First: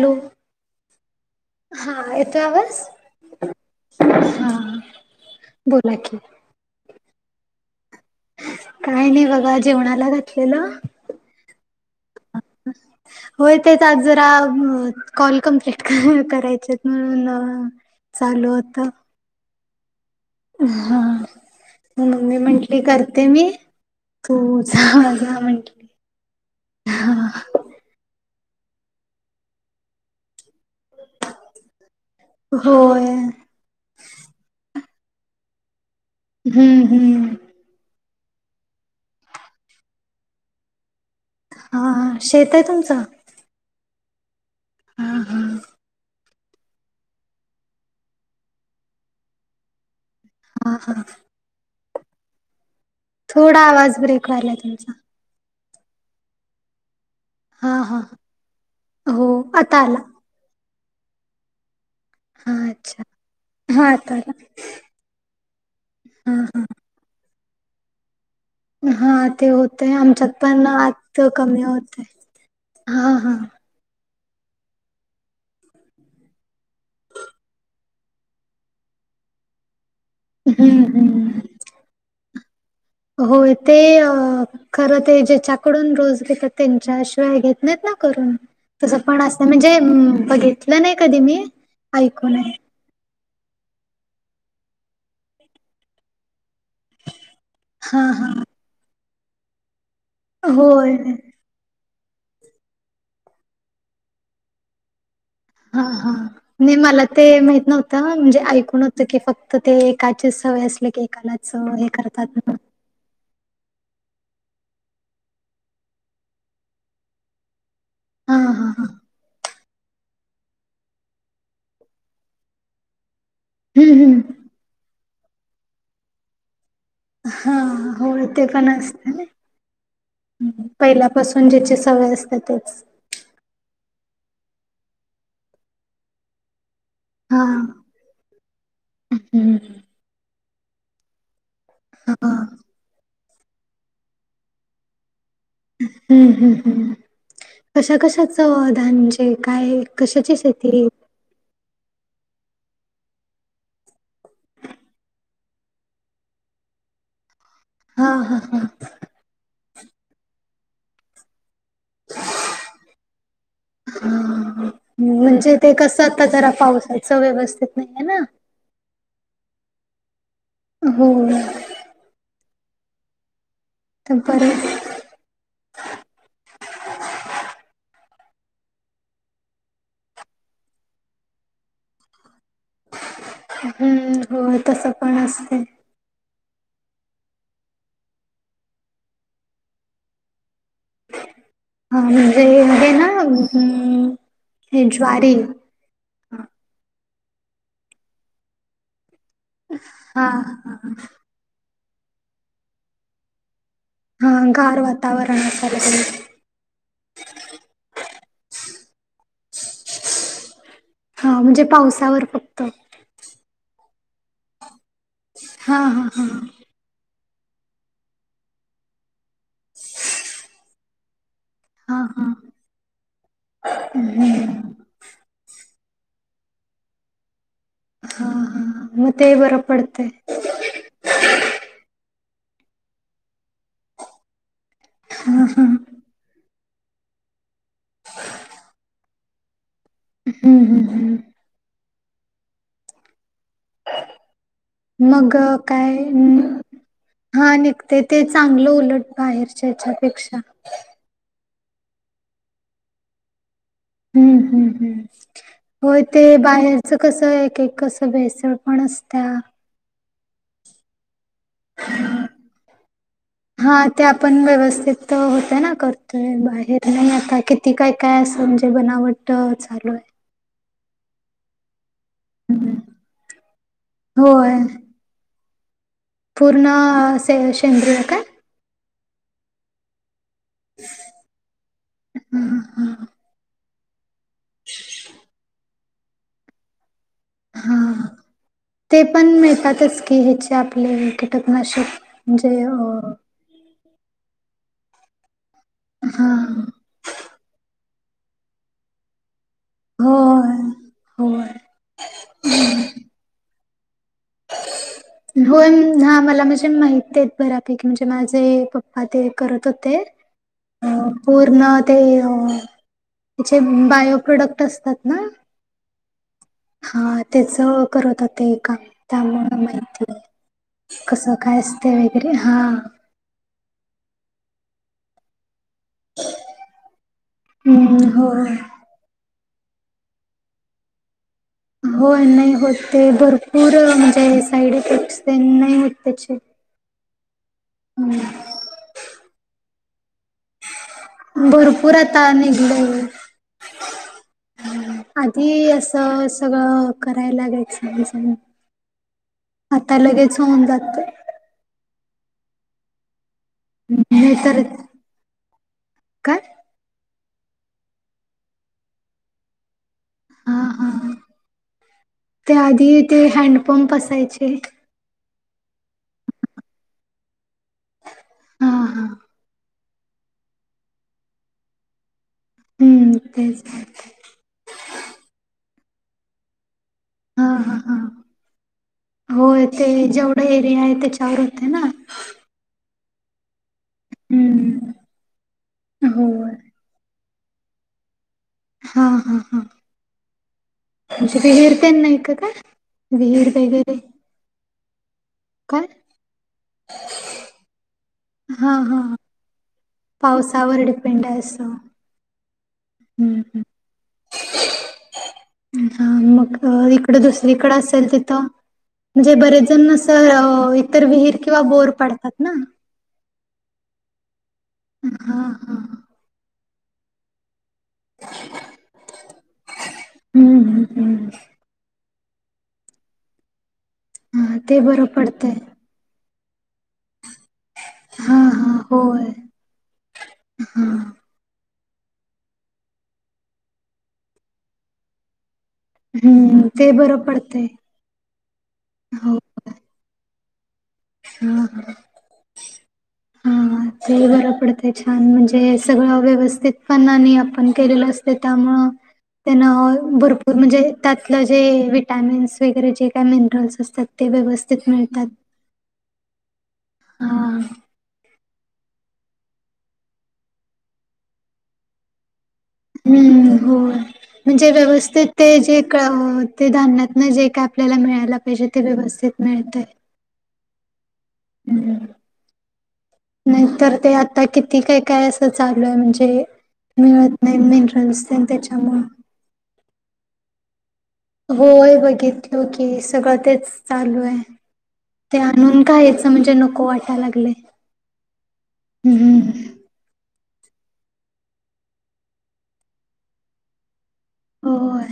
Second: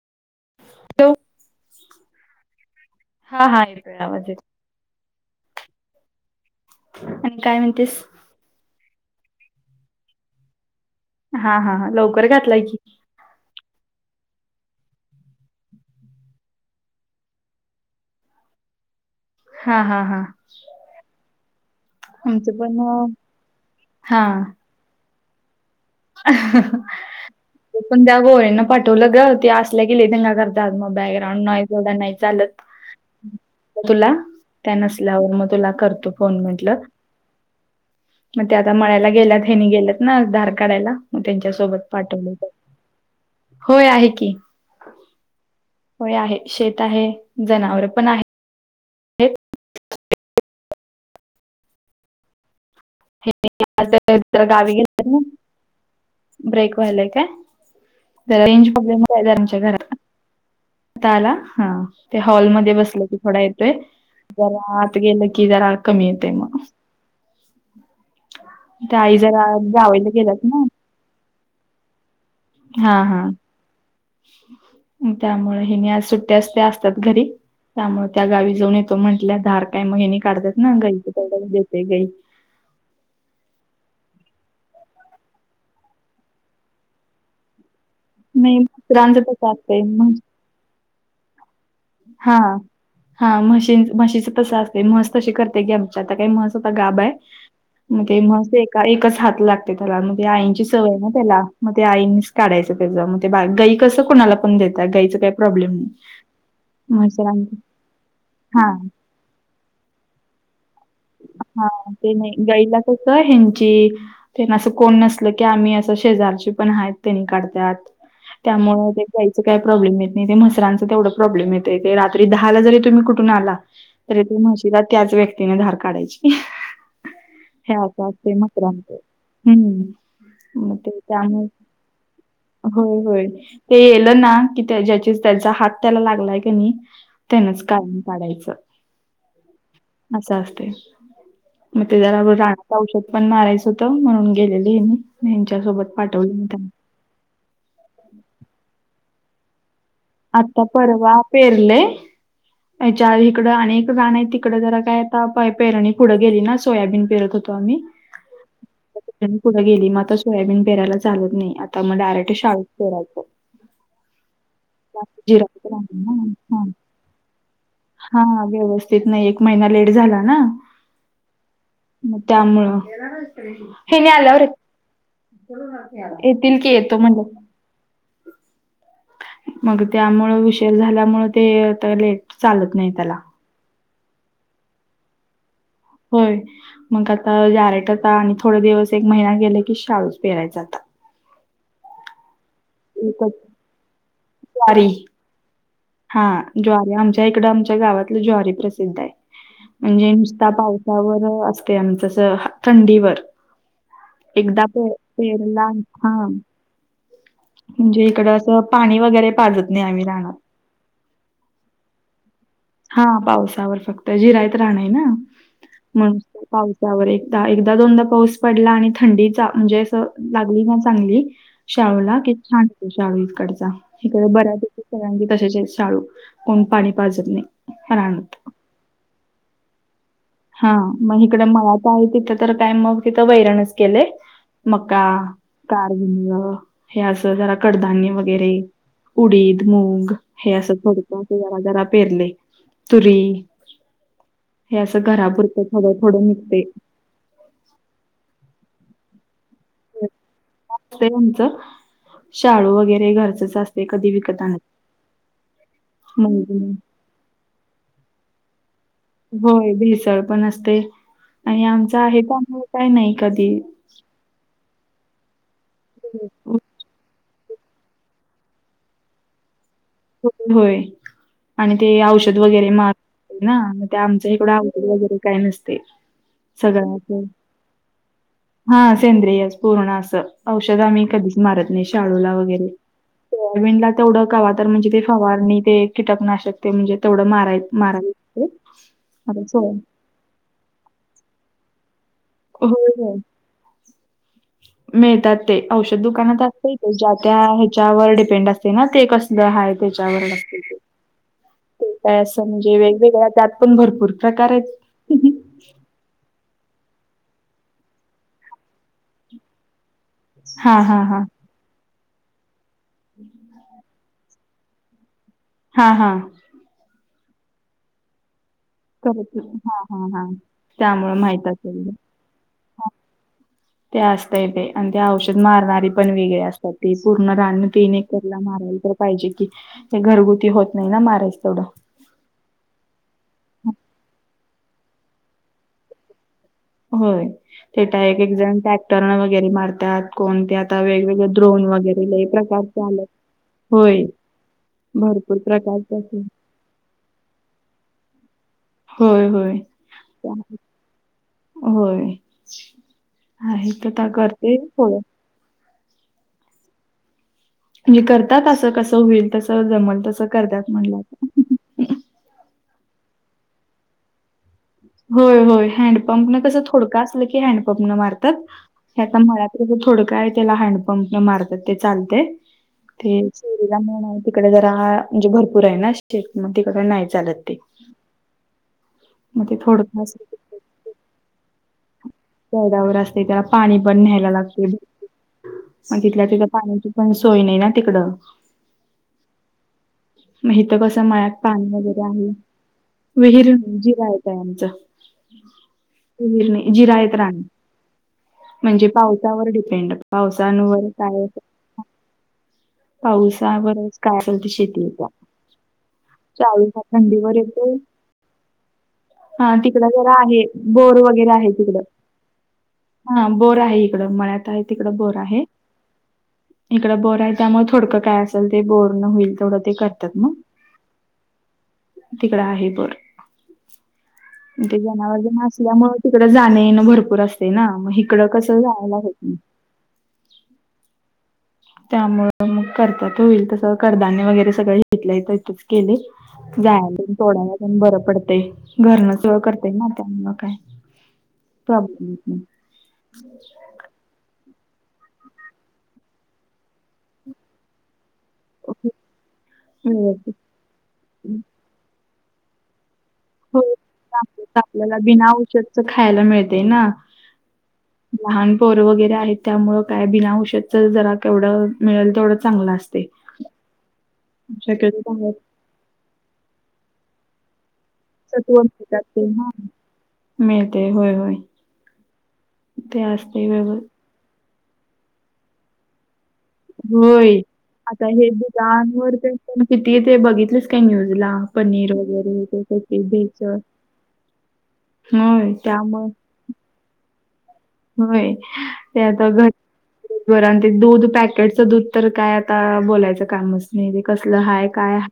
Hello ठेवू हा येतो आवाज येतोय आवाज हा येतोय बोला की आणि काय म्हणतेस काय नाही बघा जेवणाला घातलेलं. हा हा लवकर घातलाय की होय तेच आज जरा कॉल कमप्लीट करायचे म्हणून म चालू होतं. हा हा हा हा म मम्मी आमचं पण म्हंटली करते मी हा तू हां जा म्हटली. [inaudible] मी पण त्या गोळ्यांना पाठवलं ग ते असल्या गिले दंगा करतात म बॅग्राऊंड नॉईज एवढा नाही चालत होय तुला त्या नसल्यावर मग तुला करतो. फोन म्हटलं हम्म हम्म मग ते आता मळ्यायला गेल्यात हेनी गेल्यात ना धार काढायला. म त्यांच्यासोबत हा पाठवले तर शेत आहे तुमचं होय आहे की हा हा होय आहे शेत आहे जनावर पण आहे. हे हा हा हे थोडा आवाज ब्रेक व्हायलाय गावी तुमचा गेलंत नां ब्रेक व्हायलाय काय? हा हा [unintelligible] हो घरात नां आता आला आता आला हा ते हा हॉलमध्ये अच्छा बसलं की थोडा येतोय हा आता आला जरा आत गेलं की जरा कमी येतय हा हा म त्या हा आई ते जरा होतय जावईला आमच्यात गेल्यात पण ना नां आतच कमी होतय. हा हा त्यामुळे हेनी आज सुट्टी आज त्या असतात घरी त्यामुळ त्या गावी जाऊन येतो म्हंटल्या धार काय म हेनी काढतात ना हम्म गई चं हम्म काय देते गई होय ते खरं ते ज्याच्याकडून रोज घेतात त्यांच्याशिवाय घेत नाहीत ना करून नाही तस कुत्रांचं पाण असला तसं म्हणजे असतंय म्हस बघितला नाय कधी मी हा ऐकून आहे हा म्हशी म्हशीच तस असत म्हस तशी करते की आमची आता काय म्हस आता गाब हाय हा हा मग ते एकच हात लागते त्याला ते आईंची होय सवय ना त्याला म ते आईनींच काढायचं त्याज मग ते बा गाई कसं कोणाला पण देता गाईच काय प्रॉब्लेम नीं. नही मला ते माहित नव्हतं म्हणजे हा ऐकून होतं की फक्त ते एकाचीच सवय असले की कलाच हे करतात न कुठ हेंची. तेन असं कोण नसल की आम्ही असं शेजारची पण आहेत त्यांनी काढत्यात. हा हा हा त्यामुळ ते गाईचं काय प्रॉब्लेम येत ते म्हसरांचा तेवढ प्रॉब्लेम येतय ते रात्री दहाला जरी तुम्ही कुठून आला हम्म हम्म तरी ते म्हशी तिला त्याच व्यक्तीने धार काढायची. हा हे अस होय असतय ते पण म्हसरांच असत ना हम्म. म ते काय आम्ही पहिल्यापासून ज्याची सवय असते तेच होय होय. ते येल ना की त्या ज्या त्याचा हात त्याला लागलाय कणी हा त्यानच कायम काढायचं हम्म. असं असतय. म ते जरा हा रानात औषध पण मारायचं होतं म्हणून गेलेली मी. हम्म हम्म त्यांना हम्म कशा कशाच धान म्हनजे काय कशाची आता शेती परवा पेरलय. याच्या इकडं आणि एक राण आहे तिकडं जरा काय आता पै पेरणी पुढं गेली ना सोयाबीनं परत होतो आम्ही हा हा हा पुढे गेली मग आ सोयाबीन पेरायला चालत नाही आता मग डायरेक्ट शाळीत पेरायचं. हा म्हणजे ते जिरायचं कस आता नाही जरा ना. पावसाच व्यवस्थित नाहीये ना हा व्यवस्थित नाय एक महिना लेट झाला ना. हो म त्यामुळं हेनी आल्यावर [inaudible] येतील की येतो म्हणलेत ना मग त्यामुळ उशीर झाल्यामुळ ते लेट चालत नाही त्याला. हम्म होय तस पण असते. होय मग आता डायरेक्ट आता आणि थोड दिवस एक महिना गेला की शाळुच पेरायचा आता. हा म्हणजे हे एकच ती ज्वारी हा ज्वारी आमच्या इकडं आमच्या गावातलं ज्वारी प्रसिद्ध आहे. म्हणजे हा नुसता हा पावसावर असते आमच असं थंडीवर. हा, एकदा गार पे वातावरण असायला पेरलानं हा पाहिजे म्हणजे इकडं असं पाणी वगैरे पाजत नाही आम्ही रानात. हा म्हणजे पावसावर फक्त. हा पावसावर फक्त, जिरायत रान येना हा हा म्हणून हा पाऊस त्यावर एकदा, एकदा दोनदा पाऊस पडला आणि थंडीचा म्हणजे असं लागली ना चांगली हा शाळूला हा कि छान. शाळू इकडचा, इकडे बऱ्याैकी सगळ्यांची तशचे शाळू कोण पाणी पाजत नाही. ह्या रानात. म ते बर पडतय. हा मग हीकड मळात आहे, तिथं तर काय मग तिथं वैरणच केलंय. मका कारगण [unintelligible] हे असं जरा कडधान्य वगैरे उडीद मूग हे असं थोडक जरा जरा पेरले तुरी. हे असं मग घरापुरतं थोडं काय? थोडं निघतंय. हा निघते ते चांगलं उलट बाहेरच्या याच्यापेक्षा. [unintelligible] शाळू वगैरे घरचच असत. हम्म हम् हम्, होय ते मग बाहेरच कसं एक एक कसं भेसळ पण असत होय भेसळ पण असते आणि आमच आहे तर आम्हाला काय नाही कधी. हा ते आपण व्यवस्थित होत ना, करतोय बाहेर नाही आता कि ती काय काय असं म्हणजे बनावट चालू आहे. हो होय आणि ते औष द वगैरे मारताना ते आमच्या इकड होय औषध वगैरे काय नसते. पूर्ण सगळं असं से सेंद्रिय काय? हा सेंद्रियच पूर्ण असं औषध आम्ही कधीच मारत नाही शाळूला वगैरे ते अरविंदला तेवढं कवा तर म्हणजे ते फवारणी ते कीटकनाशक ते म्हणजे तेवढं माराय हा माराया लागते कीडीचे आपले कीटकनाशक म्हणजे हो अ होय मिळतात ते, औषध दुकानात हा असत. ज्या त्या ह्याच्यावर डिपेंड असते ना ते कसं हाय त्याच्यावर असतं होय ते, होय. ते काय असं म्हणजे वेगवेगळ्या त्यात पण भरपूर प्रकार आहेत. होय हा मला म्हणजे माहिती आहेत बऱ्यापैकी म्हणजे माझे पप्पा ते करत होते. हा हा हा पूर्ण ते त्याचे बायो प्रोडक्ट असतात. हं? हा हा. हा त्याच करत होते काम करत हा हा त्यामुळं हा त्यामुळे कस माहित काय असेल असते वगैरे हा? ते असत ते आणि ते औषध मारणारी पण वेगळे असतात, ते पूर्ण रान तिन हम्म एकारला होय. मारलं. पाहिजे की ते घरगुती होत नाही ना मारायच तेवढं. होय नाही होत ते भरपूर म्हणजे साईड इफेक्टस ते नाही होत त्याचे होय तेत आहे एक जण टॅक्टरन वगैरे मारतात. कोणते आता वेगवेगळे ड्रोन भरपूर वगैरे लय आता प्रकार निघलंय आलेत, होय. भरपूर आधी प्रकारच्या असेल. असं सगळं करायलागेयच, होय, होय. आता लगेच होऊन जात. होय आहे तर नाही तर करतील थोडं. काय? हे करतात असं कस होईल तस जमल तसं करत्यात म्हणलं. त्याआधी ते हँडपंप असायचे. होय होय हँडपंप न कस थोडकं असलं की हँड पंप न मारतात हा हे हा आता मळात्र ज थोडं आहे त्याला हँडपंप न मारतात ते चालते हम्म ते तेच ेरीला मुड तिकडे जरा म्हणजे भरपूर आहे ना शे मग तिकडे नाही चालत ते मग हो ते थोडकं असलं जेवढा एरिया आहे ते वर होतते ना ड्यावर असते त्याला पाणी पण न्यायला लागतेग हम्म तिथल्या तिथ होय पाणी पण सोय नाही ना तिकडं हा हा हा हेथ कस मळ्यात म्हणजे पाणी विहीर तेन वगैरे नाही आहे का काय विहीर जिवायच काय आमचरणी जिरायत राणी हा म्हणजे हा पावसावर डिपेंड पावसावर काय अस पावसा बरच कायलत शेती होता हा मग इकडं येते दुसरीकडें असेल तिथं म्हणजे हा बरेच तिकड जण जरा आहे असं बोर इतर वगैरे विहीर आहे किंवा तिकडं. बोर पाडतात ना हा बोर आहे इकडं मळ्यात आहे तिकड बोर हा आहे हा इकड बोर आहे त्यामुळे थोडकं काय असेल ते बोर न होईल थोडं ते करतात मग हम्म हम्म हम्म. तिकडं आहे बर हा ते बरं जनावर ज पडतंय असल्यामुळे तिकडं जाणे ना भरपूर असते ना मग इिकडं हा कसं हा जायला होत हम. त्यामुं मग कर्तात होईल तसं कधान्य वगैरे सगळं घेतलं येतं इथ. केले हम्म ते जाय बरं तोडायला पडतंय पण बरं पडते. घरणंचळ करताय ना त्यामुलं काय. हम् ह. ह हम्. ते बरं पडते छान म्हणजे सगळं व्यवस्थित पणाने आपण केलेलं असत. त्यामु त्या व्यवस्थित भरपूर म्हणजे त्यातलं जे विटमिन्स वगरे जे. का हो मिनरलस असतात ते व्यवस्थित आपल्याला मिळतात. बिना औषधच खायला मिते ना हा लान. कोर वगैरे आहेत त्यामुळ काय बिना औषधच जरा केवढं मिळेल तेवढं चांगलं असत. हम्म हो म्हणजे व्यवस्थित बाहेर ते जे. ते धान्यातन जे काय आपल्याला मिळायला पाहिजे ते व्यवस्थित मिळत आहे. मिळते होय होय ते असतय व्यव नाहीतर ते आ आता किती काय काय असं चालू आहे म्हणजे मिळत होय. नाही मिनरल्स त्याच्यामु ण किती ते बघितलेस कॅन्यूज ला पनीर होय बघितलो की सगळं वगैरेच. तेच हो त्या. गायचं म्हणजे नको वाटाला लागले. होय त्या आता घट. बरं आणि ते दूध पॅकेटचं दूध तर काय आता बोलायचं काम असत. नाही तेे कसलं हाय काय ह. होय.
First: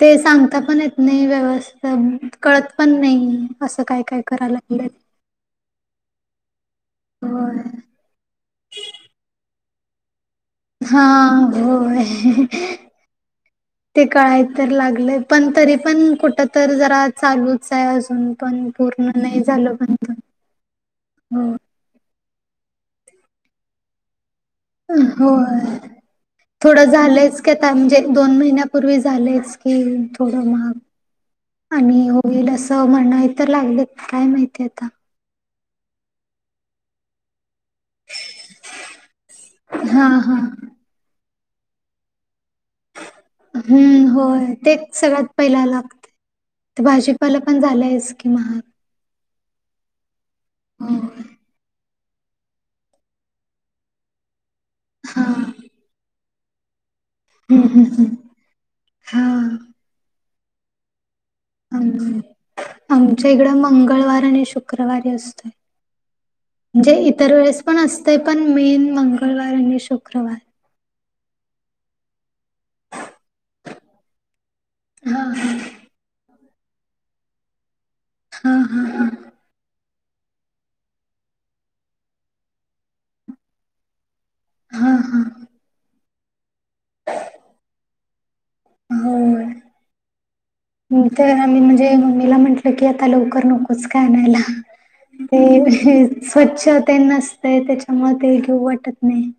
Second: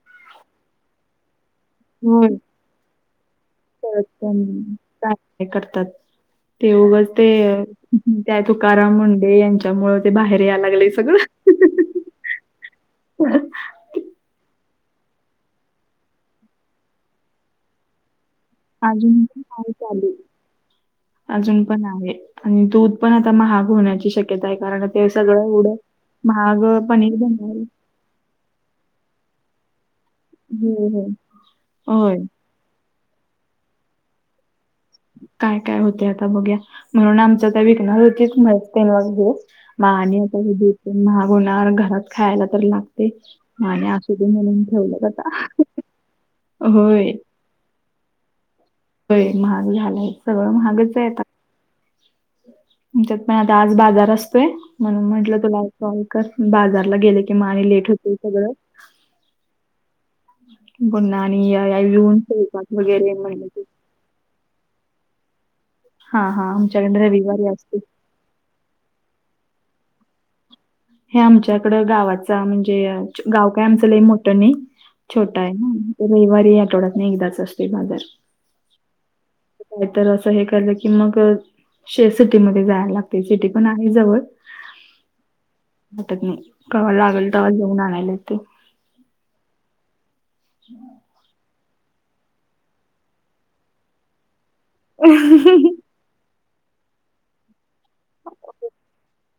ते सांगता पण येत नाही व्यवस्थ होय कळत पण नाही. असं काय काय करायला लागलं. हे करतात ते उघच होय ते तुकाराम मुंडे यांच्या. च्यामुळे ते बाहेर या लागले हा सगळं. होय. ते कळाय तर लागले पण तरी पण कुठ तर जरा चालूच आहे अजून. पण पूर्ण अजून नाही पण हाय झालं पण चालू हो. अजून आहे आणि दूध पण आता महाग होण्याची शक्य. आहे कारण ते सगळं उढं होय महाग थोडं पनीर झालंयच की बनल. आता म्हणजे दोन महिन्यापूर्वी झालेच की थोड मग होय होय आणि होय होल. त म्हणन हे तर लागलेत काय माहितीय आता. काय काय होते आता बघया म्हणून आम सध्या विकणार होती माहित नाही मग हे हा आणि हा आता महाग होणार घरात खायला तर लागते. मग आणि हम्म असू दे होय म्हणून ते ठेवलं सगळ्यात आता पहिला लागते होय भाजीपाला पण झालं आहेस कि महाग. होय महाग झालाय सगळं महागच आहे आता. हो. आमच्यात पण आता आज बाजार असतोय म्हणून हा म्हटलं तुला हम्म कॉल कर बाजारला गेले कि म आणि. हम्म लेट होतेय हम्म सगळं. हा गुणा आणि आम येन स वगैरे आमच्या इकडं महिन्यांत मंगळवार आणि शुक्रवारी असतो हां, हां. म्हणजे आमच्याकडे इतर रविवारी वेळेस पण असते. असत. ते पण मेन मंगळवार आणि शुक्रवार.. हे आमच्याकडं गावाचा म्हणजे गाव काही आमचं मोठ नाही हा छोटं आहे. ते रविवारी आठवड्यात नाही एकदाच असते बाजार. हा हा हा. का तर असं हे केल की मंग- शे शिटीमध्ये जाय लागते सिटी पण आहे जवळ. हम्म हम्म. आता नाही कव्हा लागल तेव्हाच जाऊन आणायला ते. हम्म. तर आम्ही म्हणजे मम्मीला म्हटलं की आता लवकर नकोच काय आणायला. ते स्वच्छ ते नसतं त्याच्या मुळे ते घेऊ वाटत नाही.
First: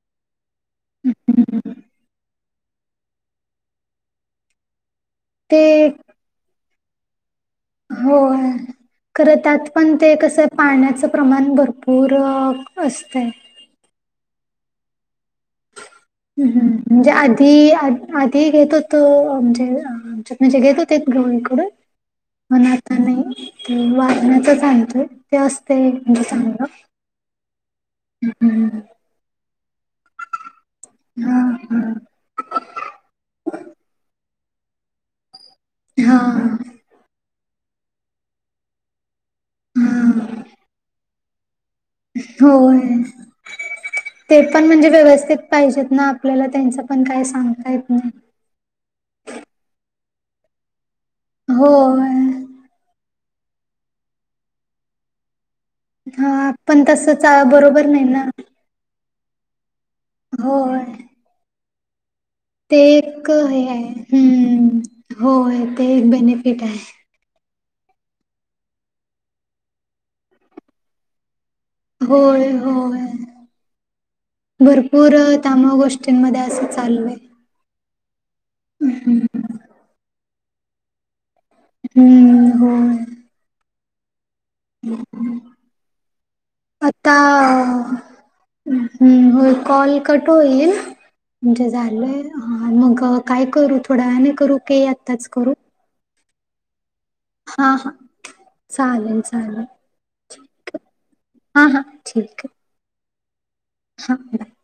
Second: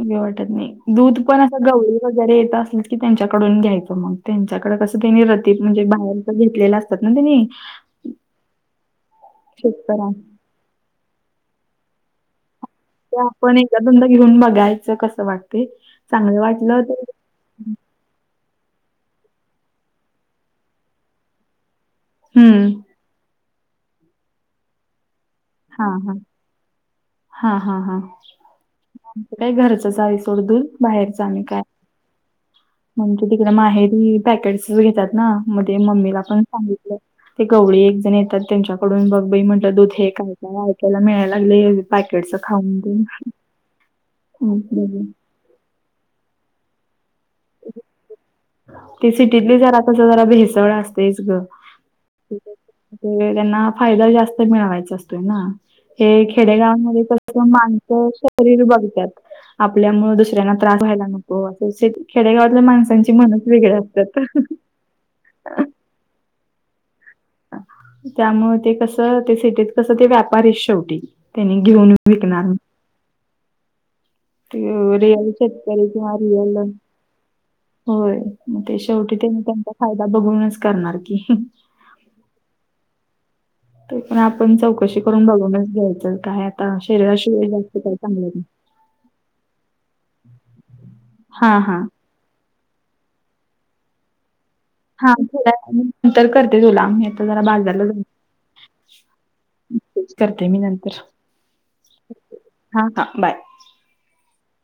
घेवू वाटत नाही दूध पण असं गवळी वगैरे येत असेल की त्यांच्याकडून घ्यायचं मग त्यांच्याकड कस ते नी रतीत म्हंजे ते बाहेरच घेतलेल असत ना त्यांनी. हो खरं त्यात पण शेतकऱ्यां ते कसं पाण्याचं प्रमाण भरपूर अ ते असतंय आपण एकादा दोनदा घेऊन बघायचं कसं वाटते. हम्म म्हणजे आधी आ आधी घेत होतो म्हणजे म्हणजे घेत होते गवळी इकडून पण हम्म. आता आता नाही ते वारणाच आणतोय ते असतंय म्हणजे चांगलं. हा हा हा काय घरचच आहे सोड दूध बाहेरच हा आणि काय हा ममीच्या तिकडे माहेरी पॅकेट्स घेतात ना म ते हा मम्मीला पण सांगितलं. ते गवळी एक जण येतात त्यांच्याकडून बघ बाई म्हंटलं दूध हे काय हा काय ऐकायला मिळायला लागले होय ते पण म्हणजे व्यवस्थित पाहिजेत ना आपल्याला त्यांच पण काय सांगता येत नाही. ते सिटीतले जरा तस जरा भेसळ असतेच ग. होय ते त्यांना फायदा जास्त मिळवायचा असतोय ना. हे हा पण खेडेगावमध्ये तस क बरोबर नाही माणसं ना शरीर बघत्यात. आपल्यामुळे दुसऱ्यांना त्रास होय व्हायला नको असं खेडेगावातल्या माणसांची मनत होय हम्म ते एक मोठ बेनिफिट आहे. त्यामुळे ते कस ते सिटीत कसं ते व्यापारी आहे शेवटी. त्यांनी घेऊन होय विकणार होय ते भरपूर रिअल त्यामुळे शेतकरी किंवा गोष्टींमध्ये रियल असं चाललंय होय मग ते शेवटी ते मी त्यांचा फायदा बघूनच करणार की. हम्म हो. ते पण आपण चौकशी करून बघूनच घ्यायचं काय आता शरीराशिवाय जास्त आता काय चांगलं नाही. हम्म होय कॉल कट होईल हा म्हणजे हा. झालंयं हा मग काय करू थोड्या वेळानी करू की हा आत्ताच करू थोड्या नंतर करते तुला मी आता जरा हा बाजारला हा जाऊन चालेल चालेल मी ठीकय नंतर हां हां ठीकय. हा हा बाय. [inaudible]